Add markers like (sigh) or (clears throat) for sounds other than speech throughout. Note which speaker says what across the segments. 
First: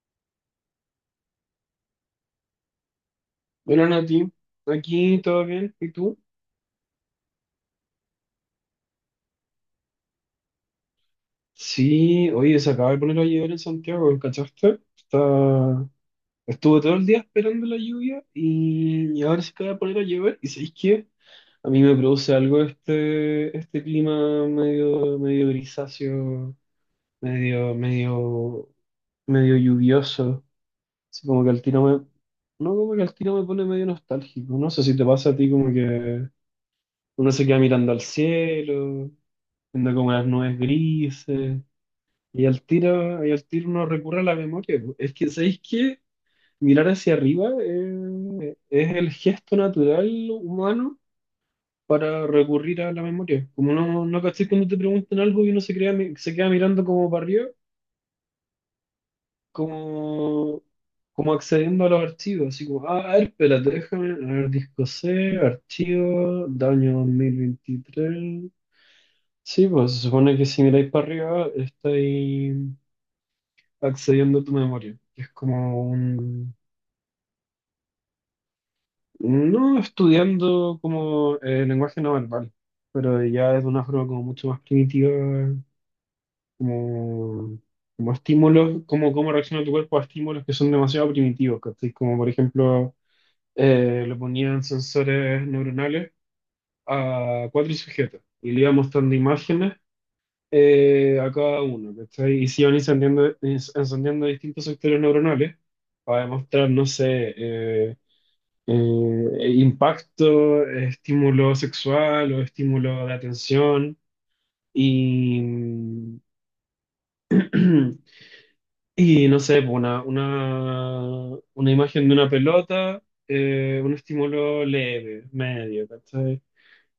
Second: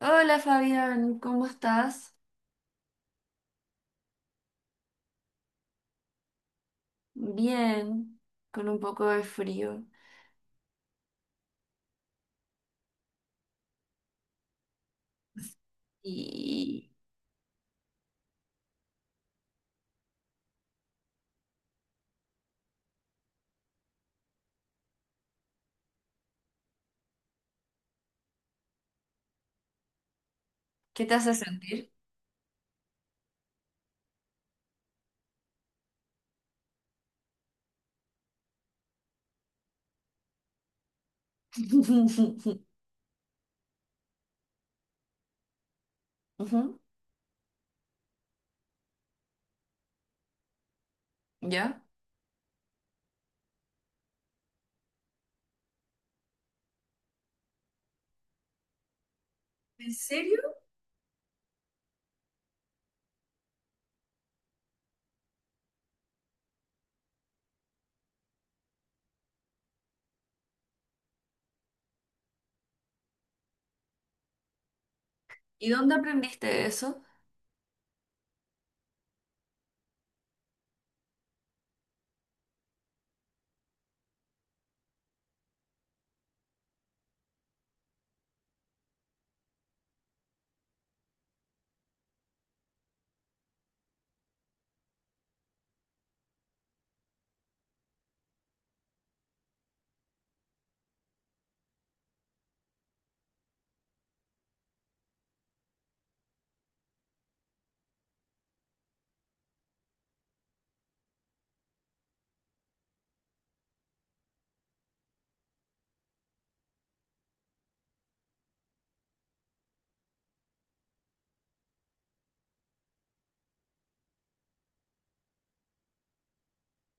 Speaker 1: Hola Fabián, ¿cómo estás?
Speaker 2: Bueno, Nati, aquí todo bien, ¿y tú?
Speaker 1: Bien, con un poco de frío.
Speaker 2: Sí, oye, se acaba de poner a llover en Santiago, ¿cachaste? Estuve
Speaker 1: ¿Y
Speaker 2: todo el día esperando la lluvia y ahora se acaba de poner a llover. ¿Y sabéis qué? A mí me produce algo este clima medio grisáceo, medio, medio, medio lluvioso.
Speaker 1: qué te
Speaker 2: Así
Speaker 1: hace
Speaker 2: como que al tiro
Speaker 1: sentir?
Speaker 2: me... No, como que al tiro me pone medio nostálgico. No sé si te pasa a ti como que uno se queda mirando al cielo, viendo como las nubes grises. Y
Speaker 1: (laughs)
Speaker 2: al tiro, y al tiro uno recurre a la memoria, po. Es que, ¿sabéis qué?
Speaker 1: Ujú.
Speaker 2: Mirar hacia arriba es el gesto natural humano
Speaker 1: ¿Ya?
Speaker 2: para recurrir a la memoria. Como no caché cuando te preguntan algo y uno se crea, se queda mirando como para arriba,
Speaker 1: ¿En serio?
Speaker 2: como, como accediendo a los archivos. Así como, ah, a ver, espérate, déjame, a ver, disco C, archivo, daño 2023. Sí, pues se supone que si miráis para arriba, estáis accediendo a tu memoria, que es
Speaker 1: ¿Y
Speaker 2: como
Speaker 1: dónde
Speaker 2: un,
Speaker 1: aprendiste eso?
Speaker 2: no estudiando como el lenguaje no verbal, pero ya es de una forma como mucho más primitiva, como, como, estímulos, como cómo reacciona tu cuerpo a estímulos que son demasiado primitivos, ¿cachai? Como por ejemplo, le ponían sensores neuronales a cuatro sujetos y le iban mostrando imágenes. A cada uno, ¿cachai? Y se iban encendiendo, distintos sectores neuronales para demostrar, no sé, impacto, estímulo sexual o estímulo de atención y, (clears throat) y no sé, pues una imagen de una pelota, un estímulo leve, medio, ¿cachai?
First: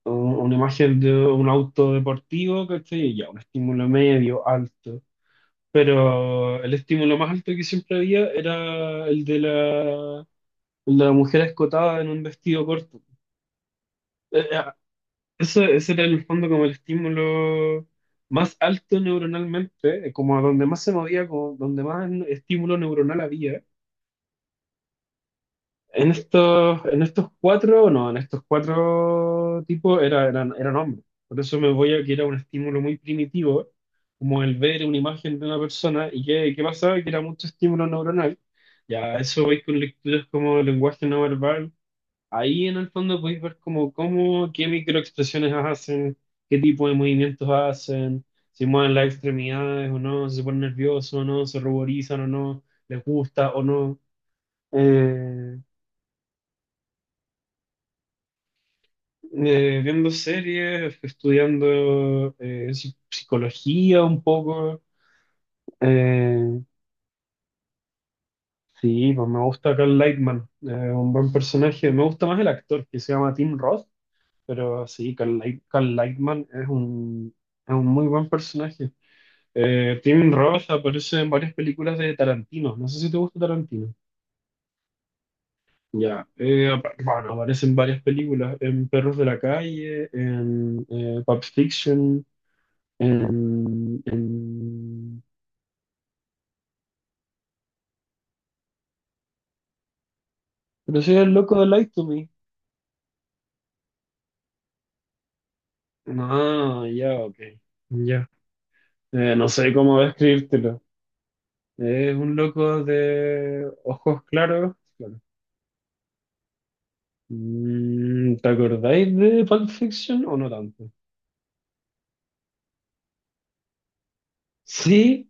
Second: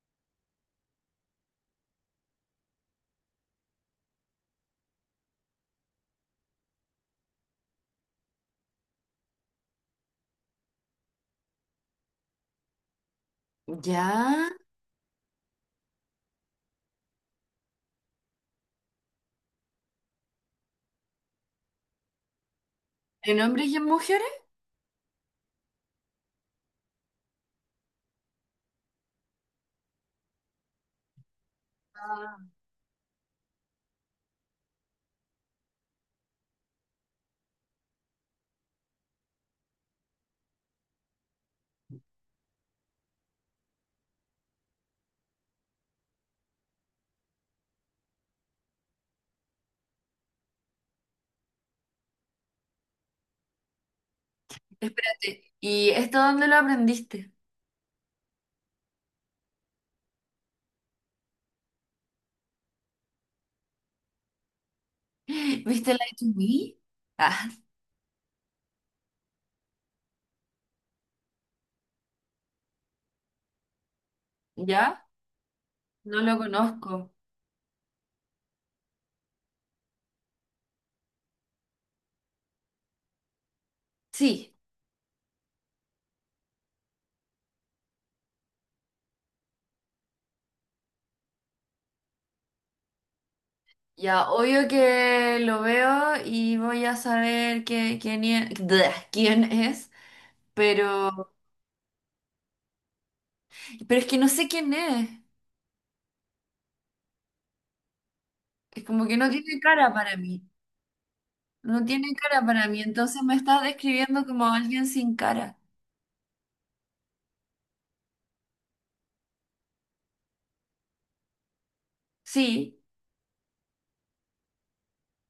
Speaker 2: O una imagen de un auto deportivo, ¿cachai? Ya, un estímulo medio, alto. Pero el estímulo más alto que siempre había era el de la mujer escotada en un vestido corto.
Speaker 1: ¿Ya?
Speaker 2: Eh, Eso, ese era en el fondo como el estímulo más alto neuronalmente, como a donde más se movía, como donde más estímulo neuronal
Speaker 1: ¿En
Speaker 2: había.
Speaker 1: hombres y en mujeres?
Speaker 2: En estos cuatro, no, en estos cuatro tipos eran hombres. Por eso me voy a que era un
Speaker 1: Ah.
Speaker 2: estímulo muy primitivo, como el ver una imagen de una persona. ¿Y qué pasaba? Que era mucho estímulo neuronal. Ya, a eso voy con lecturas como lenguaje no verbal. Ahí en el fondo podéis ver como cómo, qué microexpresiones hacen, qué tipo de movimientos hacen, si mueven las extremidades o no, si se ponen nerviosos o no, se ruborizan o no, les gusta o no.
Speaker 1: Espérate,
Speaker 2: Eh,
Speaker 1: ¿y esto dónde lo aprendiste?
Speaker 2: Viendo series, estudiando psicología un poco.
Speaker 1: (gasps) ¿Viste la to
Speaker 2: Eh,
Speaker 1: me? Ah,
Speaker 2: sí, pues me gusta Carl Lightman, un buen personaje. Me gusta más el actor que se llama Tim Roth, pero
Speaker 1: ¿ya?
Speaker 2: sí, Carl
Speaker 1: No lo
Speaker 2: Lightman es
Speaker 1: conozco.
Speaker 2: un muy buen personaje. Tim Roth aparece en varias películas de Tarantino. No sé si te gusta Tarantino.
Speaker 1: Sí,
Speaker 2: Ya. Bueno, aparece en varias películas. En Perros de la Calle, en Pulp Fiction. en,
Speaker 1: ya, obvio
Speaker 2: en...
Speaker 1: que lo veo y voy a saber quién es, (laughs) (smacks lips) quién es.
Speaker 2: Pero soy
Speaker 1: Pero,
Speaker 2: el loco de Light to Me.
Speaker 1: pero es que no sé quién es.
Speaker 2: Ah, ya, ok. Ya.
Speaker 1: Es como que no
Speaker 2: No
Speaker 1: tiene
Speaker 2: sé
Speaker 1: cara
Speaker 2: cómo
Speaker 1: para mí.
Speaker 2: describírtelo.
Speaker 1: No tiene
Speaker 2: Es un
Speaker 1: cara para mí.
Speaker 2: loco
Speaker 1: Entonces me estás
Speaker 2: de ojos
Speaker 1: describiendo como
Speaker 2: claros.
Speaker 1: alguien sin
Speaker 2: Claro.
Speaker 1: cara.
Speaker 2: Mm, ¿te acordáis de Pulp Fiction o no tanto?
Speaker 1: Sí,
Speaker 2: Sí,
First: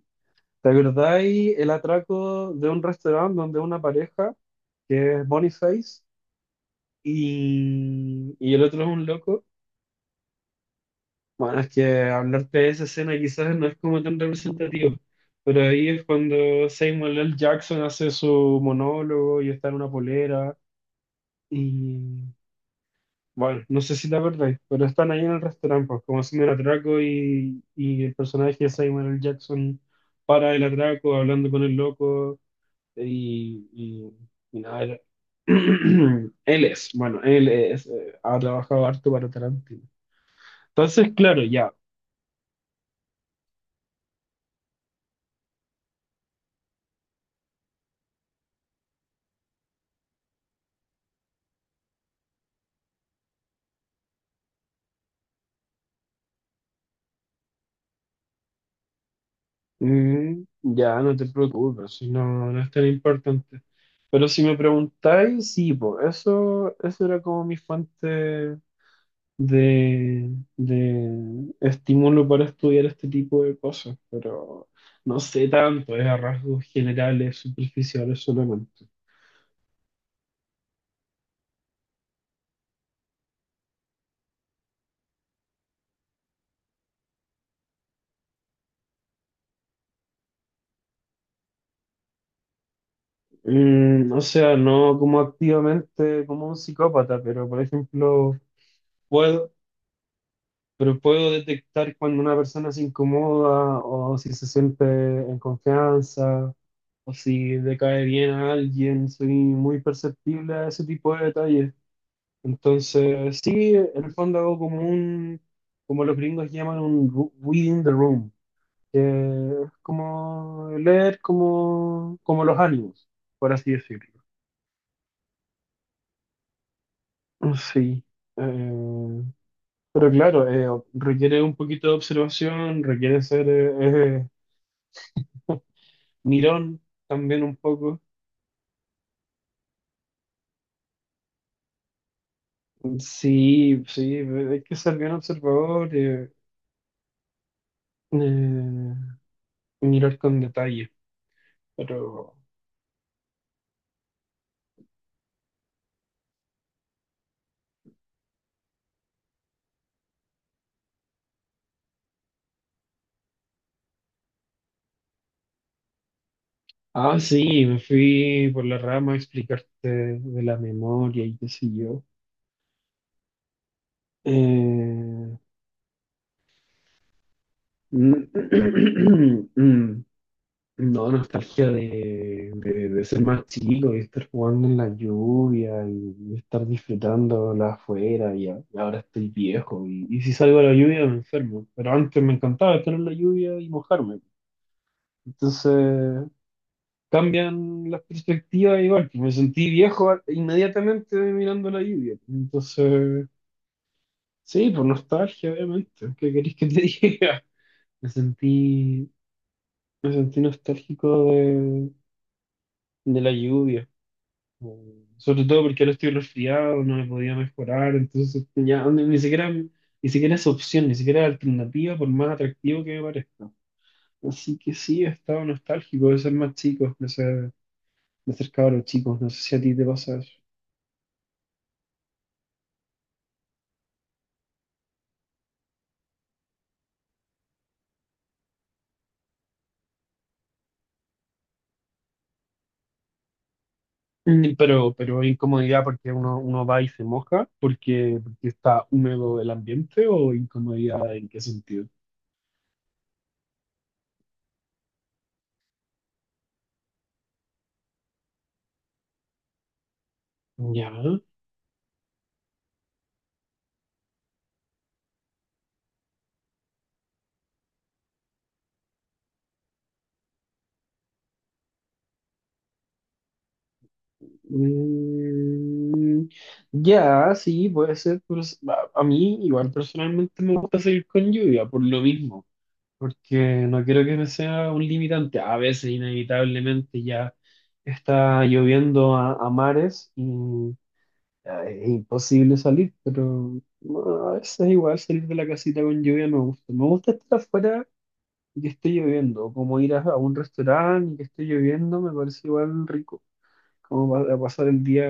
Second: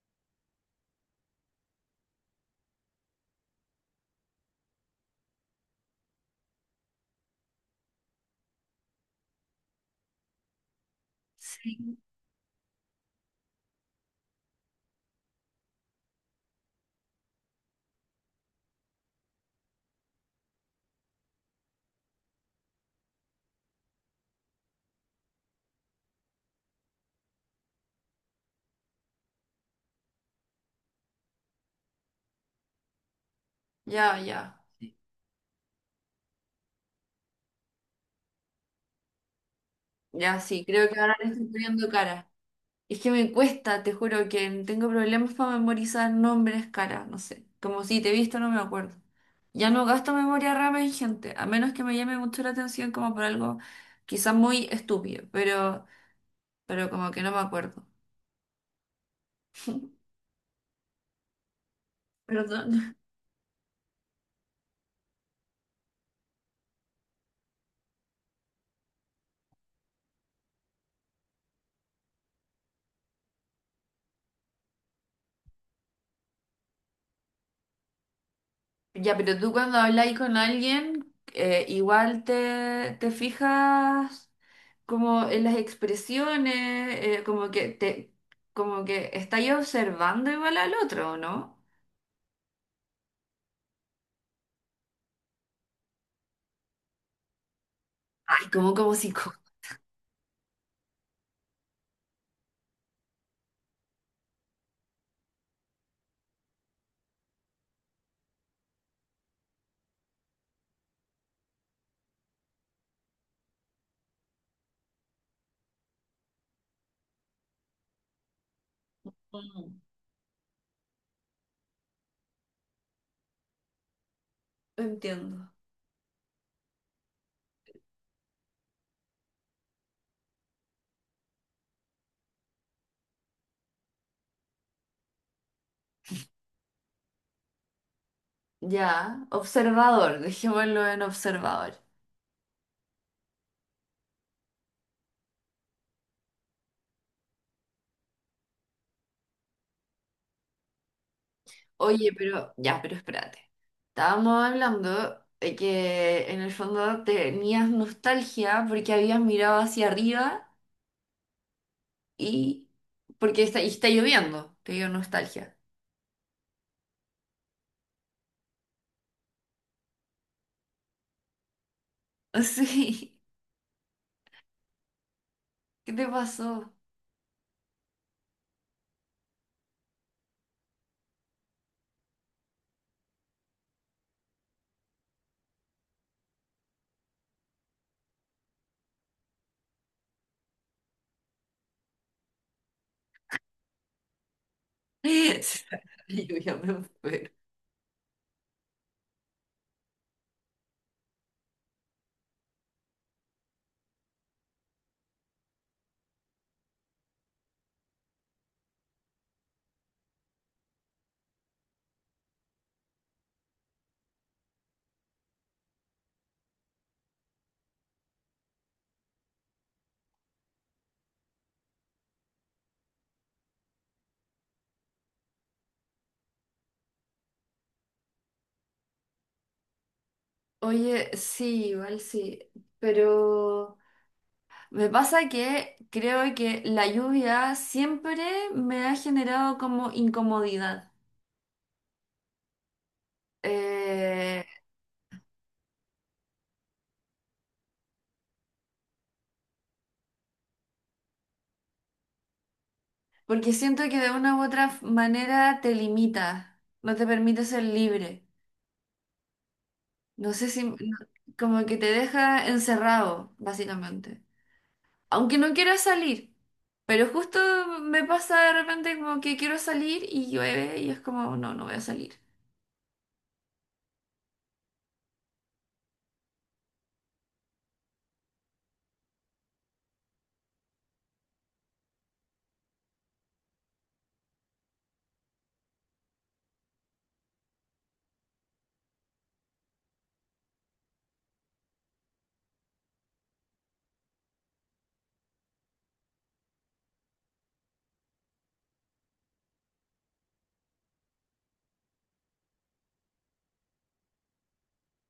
Speaker 2: ¿te acordáis el atraco de un restaurante donde una pareja, que es Boniface, y el otro es un loco? Bueno, es
Speaker 1: sí.
Speaker 2: que hablarte de esa escena quizás no es como tan representativo, pero ahí es cuando Samuel L. Jackson hace su monólogo y está en una polera, y bueno, no sé si te acordáis, pero están ahí en el restaurante, pues, como haciendo el atraco y el personaje de Samuel L. Jackson para el atraco, hablando con el loco. y, y-
Speaker 1: Ya,
Speaker 2: y
Speaker 1: ya.
Speaker 2: nada, (clears throat) él es, bueno, ha trabajado harto para Tarantino.
Speaker 1: Ya, sí, creo que
Speaker 2: Entonces,
Speaker 1: ahora le
Speaker 2: claro,
Speaker 1: estoy
Speaker 2: ya,
Speaker 1: poniendo cara. Es que me cuesta, te juro que tengo problemas para memorizar nombres, cara. No sé. Como si te he visto, no me acuerdo. Ya no gasto memoria RAM en gente, a menos que me llame mucho la atención como por algo quizás muy estúpido, pero como que no me acuerdo.
Speaker 2: ya no te preocupes, si no, no es tan
Speaker 1: Perdón.
Speaker 2: importante. Pero si me preguntáis, sí, po, eso era como mi fuente de, de estímulo para estudiar este tipo de cosas, pero no sé tanto, es a rasgos generales, superficiales solamente.
Speaker 1: Ya, pero tú cuando habláis con alguien, igual te fijas como en las expresiones, como como que estáis observando igual al otro, ¿no?
Speaker 2: Mm, o sea, no como activamente como un psicópata, pero por ejemplo,
Speaker 1: Ay, como como psicólogo.
Speaker 2: puedo, pero puedo detectar cuando una persona se incomoda o si se siente en confianza o si le cae bien a alguien. Soy muy perceptible a ese tipo de detalles. Entonces, sí, en el fondo hago como como los gringos llaman un reading the room, que es
Speaker 1: Mm,
Speaker 2: como leer como, como los ánimos, por así decirlo.
Speaker 1: Entiendo.
Speaker 2: Sí, eh, pero claro, requiere un poquito de observación, requiere ser mirón también un poco.
Speaker 1: Ya, observador, dejémoslo en observador.
Speaker 2: Sí, sí, hay que ser bien observador, eh, mirar con detalle.
Speaker 1: Oye,
Speaker 2: Pero,
Speaker 1: pero ya, pero espérate. Estábamos hablando de que en el fondo tenías nostalgia porque habías mirado hacia arriba y porque y está lloviendo, te dio nostalgia.
Speaker 2: ah, sí, me fui por la rama a explicarte de la memoria y qué sé yo.
Speaker 1: (laughs) Sí,
Speaker 2: Eh,
Speaker 1: ¿qué te pasó?
Speaker 2: (clears throat) No, nostalgia de ser más chico y estar jugando en la lluvia y estar disfrutándola afuera y ahora estoy viejo y si salgo a la lluvia me enfermo. Pero antes me encantaba estar en la lluvia y mojarme.
Speaker 1: (laughs)
Speaker 2: Entonces
Speaker 1: Sí, yo ya me muero.
Speaker 2: cambian las perspectivas igual, que me sentí viejo inmediatamente mirando la lluvia. Entonces, sí, por nostalgia, obviamente. ¿Qué querés que te (laughs) diga? Me sentí, me sentí nostálgico de la lluvia. Mm. Sobre todo porque ahora estoy resfriado, no me podía mejorar, entonces ya ni siquiera, ni siquiera es opción, ni siquiera es alternativa, por más atractivo que me parezca. Así que sí, he estado nostálgico de ser más chico, de ser cabros chicos, no sé si a ti te pasa eso.
Speaker 1: Oye, sí, igual sí, pero me pasa que creo que la lluvia siempre me ha generado como incomodidad, Eh,
Speaker 2: Mm, pero hay incomodidad porque uno va y se moja, porque está húmedo el ambiente o incomodidad en qué sentido.
Speaker 1: porque siento que de una u otra manera te limita, no te permite ser libre, no sé si,
Speaker 2: Ya.
Speaker 1: como que te deja encerrado, básicamente, aunque no quiera salir. Pero justo me pasa de repente como que quiero salir y llueve y es como, no, no voy a salir.
Speaker 2: Mm, ya, sí, puede ser, pues. A mí igual personalmente me gusta seguir con lluvia por lo mismo, porque no quiero que me sea un limitante. A veces inevitablemente ya está lloviendo a mares y ya, es imposible salir, pero bueno, a veces igual salir de la casita con lluvia me gusta. Me gusta estar afuera y que esté lloviendo, como ir a un restaurante y que esté lloviendo, me parece igual rico, como a pasar el día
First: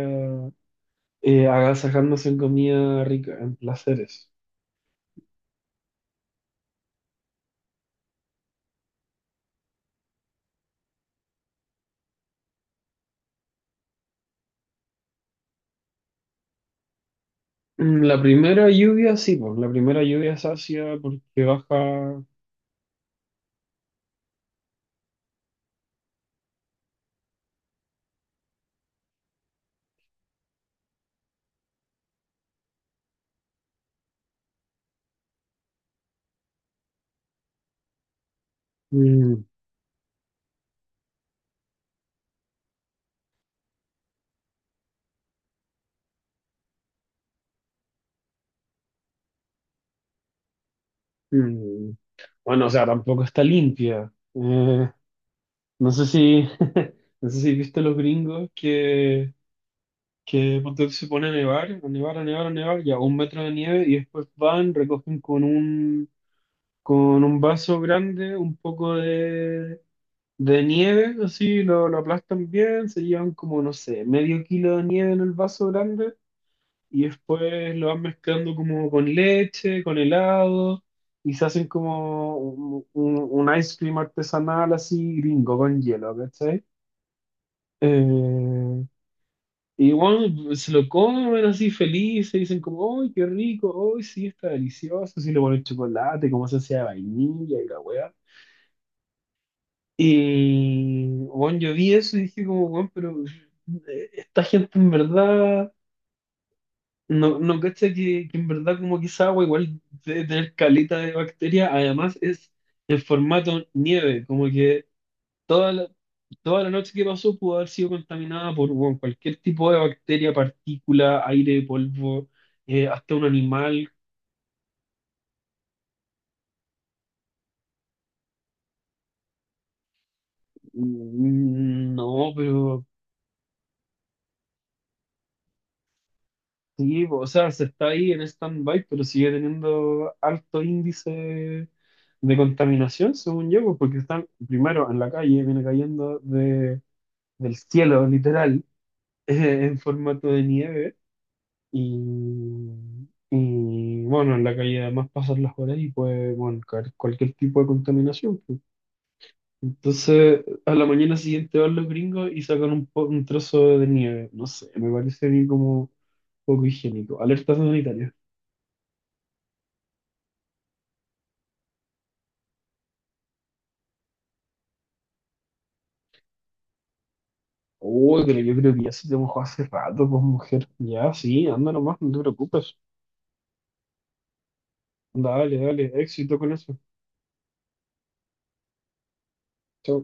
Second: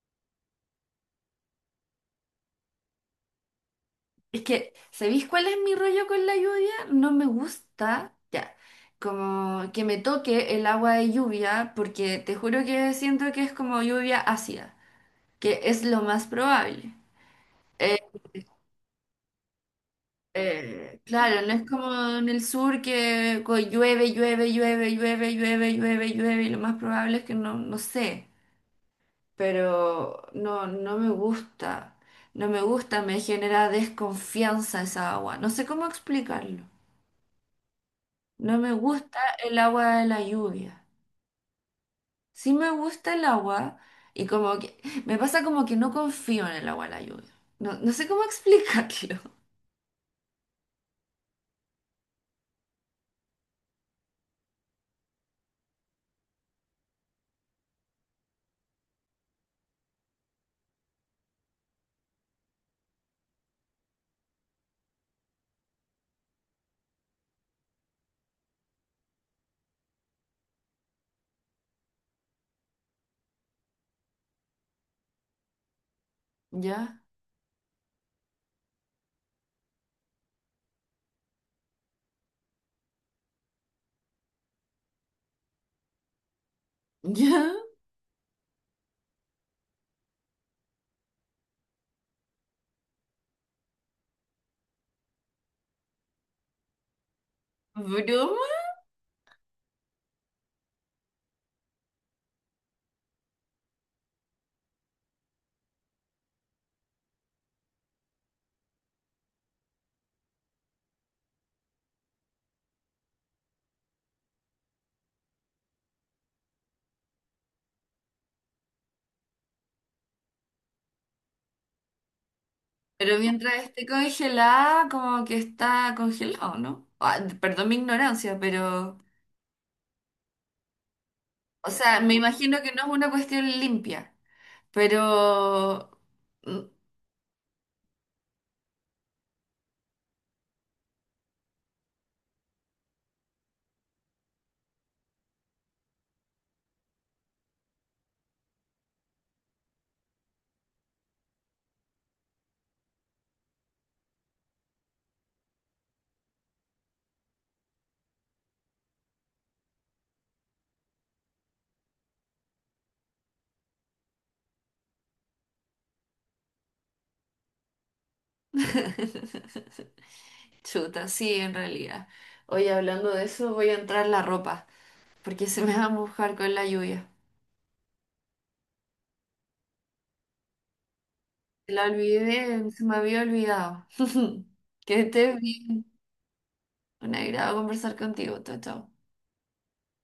Speaker 2: agasajándose en comida rica, en placeres.
Speaker 1: Es que, ¿sabéis cuál es mi rollo con la lluvia? No me gusta, ya, como que me toque el agua de lluvia porque te juro que siento que es como lluvia ácida, que es lo más probable. Eh,
Speaker 2: Mm, la primera lluvia, sí, pues, la primera lluvia es ácida porque
Speaker 1: Claro, no es como
Speaker 2: baja...
Speaker 1: en el sur que llueve, llueve, llueve, llueve, llueve, llueve, llueve, y lo más probable es que no, no sé, pero no, no me gusta, no me gusta, me genera desconfianza esa agua, no sé cómo explicarlo, no me gusta
Speaker 2: mm,
Speaker 1: el agua de la lluvia, sí me gusta el agua, y como que me pasa como que no confío en el agua de la lluvia, no, no sé cómo explicarlo.
Speaker 2: mm. Bueno, o sea, tampoco está limpia. No sé si, (laughs) no sé si viste los gringos que ponte tú, se pone a nevar, a nevar, a nevar, a nevar, ya un metro de nieve y después van, recogen con un vaso grande un poco de nieve, así lo aplastan bien, se llevan como, no sé, medio kilo de nieve en el vaso grande
Speaker 1: (laughs) ¿Ya?
Speaker 2: y después lo van mezclando como con leche, con helado y se hacen como un, un ice cream artesanal así gringo con hielo, ¿cachai?
Speaker 1: ¿Ya?
Speaker 2: Eh, y bueno, se lo comen así felices, dicen como, ¡ay, qué rico! ¡Ay, sí, está delicioso! Sí, le ponen chocolate, como se hacía de vainilla y la weá.
Speaker 1: ¿Broma?
Speaker 2: Y, bueno, yo vi eso y dije como, bueno, pero esta gente en verdad, no cacha que en verdad como que esa agua igual debe tener caleta de bacterias, además es en formato nieve, como que toda la, toda la noche que pasó pudo haber sido contaminada por, bueno, cualquier tipo de bacteria, partícula, aire, polvo, hasta
Speaker 1: Pero
Speaker 2: un
Speaker 1: mientras esté
Speaker 2: animal.
Speaker 1: congelada, como que está congelado, ¿no? Ah, perdón mi ignorancia, pero, o
Speaker 2: Mm,
Speaker 1: sea, me
Speaker 2: no,
Speaker 1: imagino que no
Speaker 2: pero
Speaker 1: es una cuestión limpia, pero...
Speaker 2: sí, po, o sea, se está ahí en stand-by, pero sigue teniendo alto índice de contaminación, según yo, pues, porque están primero en la calle, viene cayendo del cielo, literal, (laughs) en formato de nieve. Y, y, bueno, en la calle además pasan las horas y puede, bueno, caer cualquier tipo de contaminación, pues. Entonces, a la mañana siguiente van los gringos y sacan un trozo de nieve. No sé, me parece a mí como poco higiénico. Alerta sanitaria.
Speaker 1: (laughs) Chuta, sí, en realidad. Oye, hablando de eso, voy a entrar la ropa, porque se me va a mojar con la lluvia.
Speaker 2: Uy, pero yo creo que ya se te mojó hace rato, pues mujer. Ya, sí, anda
Speaker 1: La
Speaker 2: nomás, no te
Speaker 1: olvidé,
Speaker 2: preocupes.
Speaker 1: se me había olvidado. (laughs) Que estés
Speaker 2: Dale,
Speaker 1: bien.
Speaker 2: dale, éxito con eso.
Speaker 1: Un agrado conversar contigo. Chao, chao.
Speaker 2: Chao.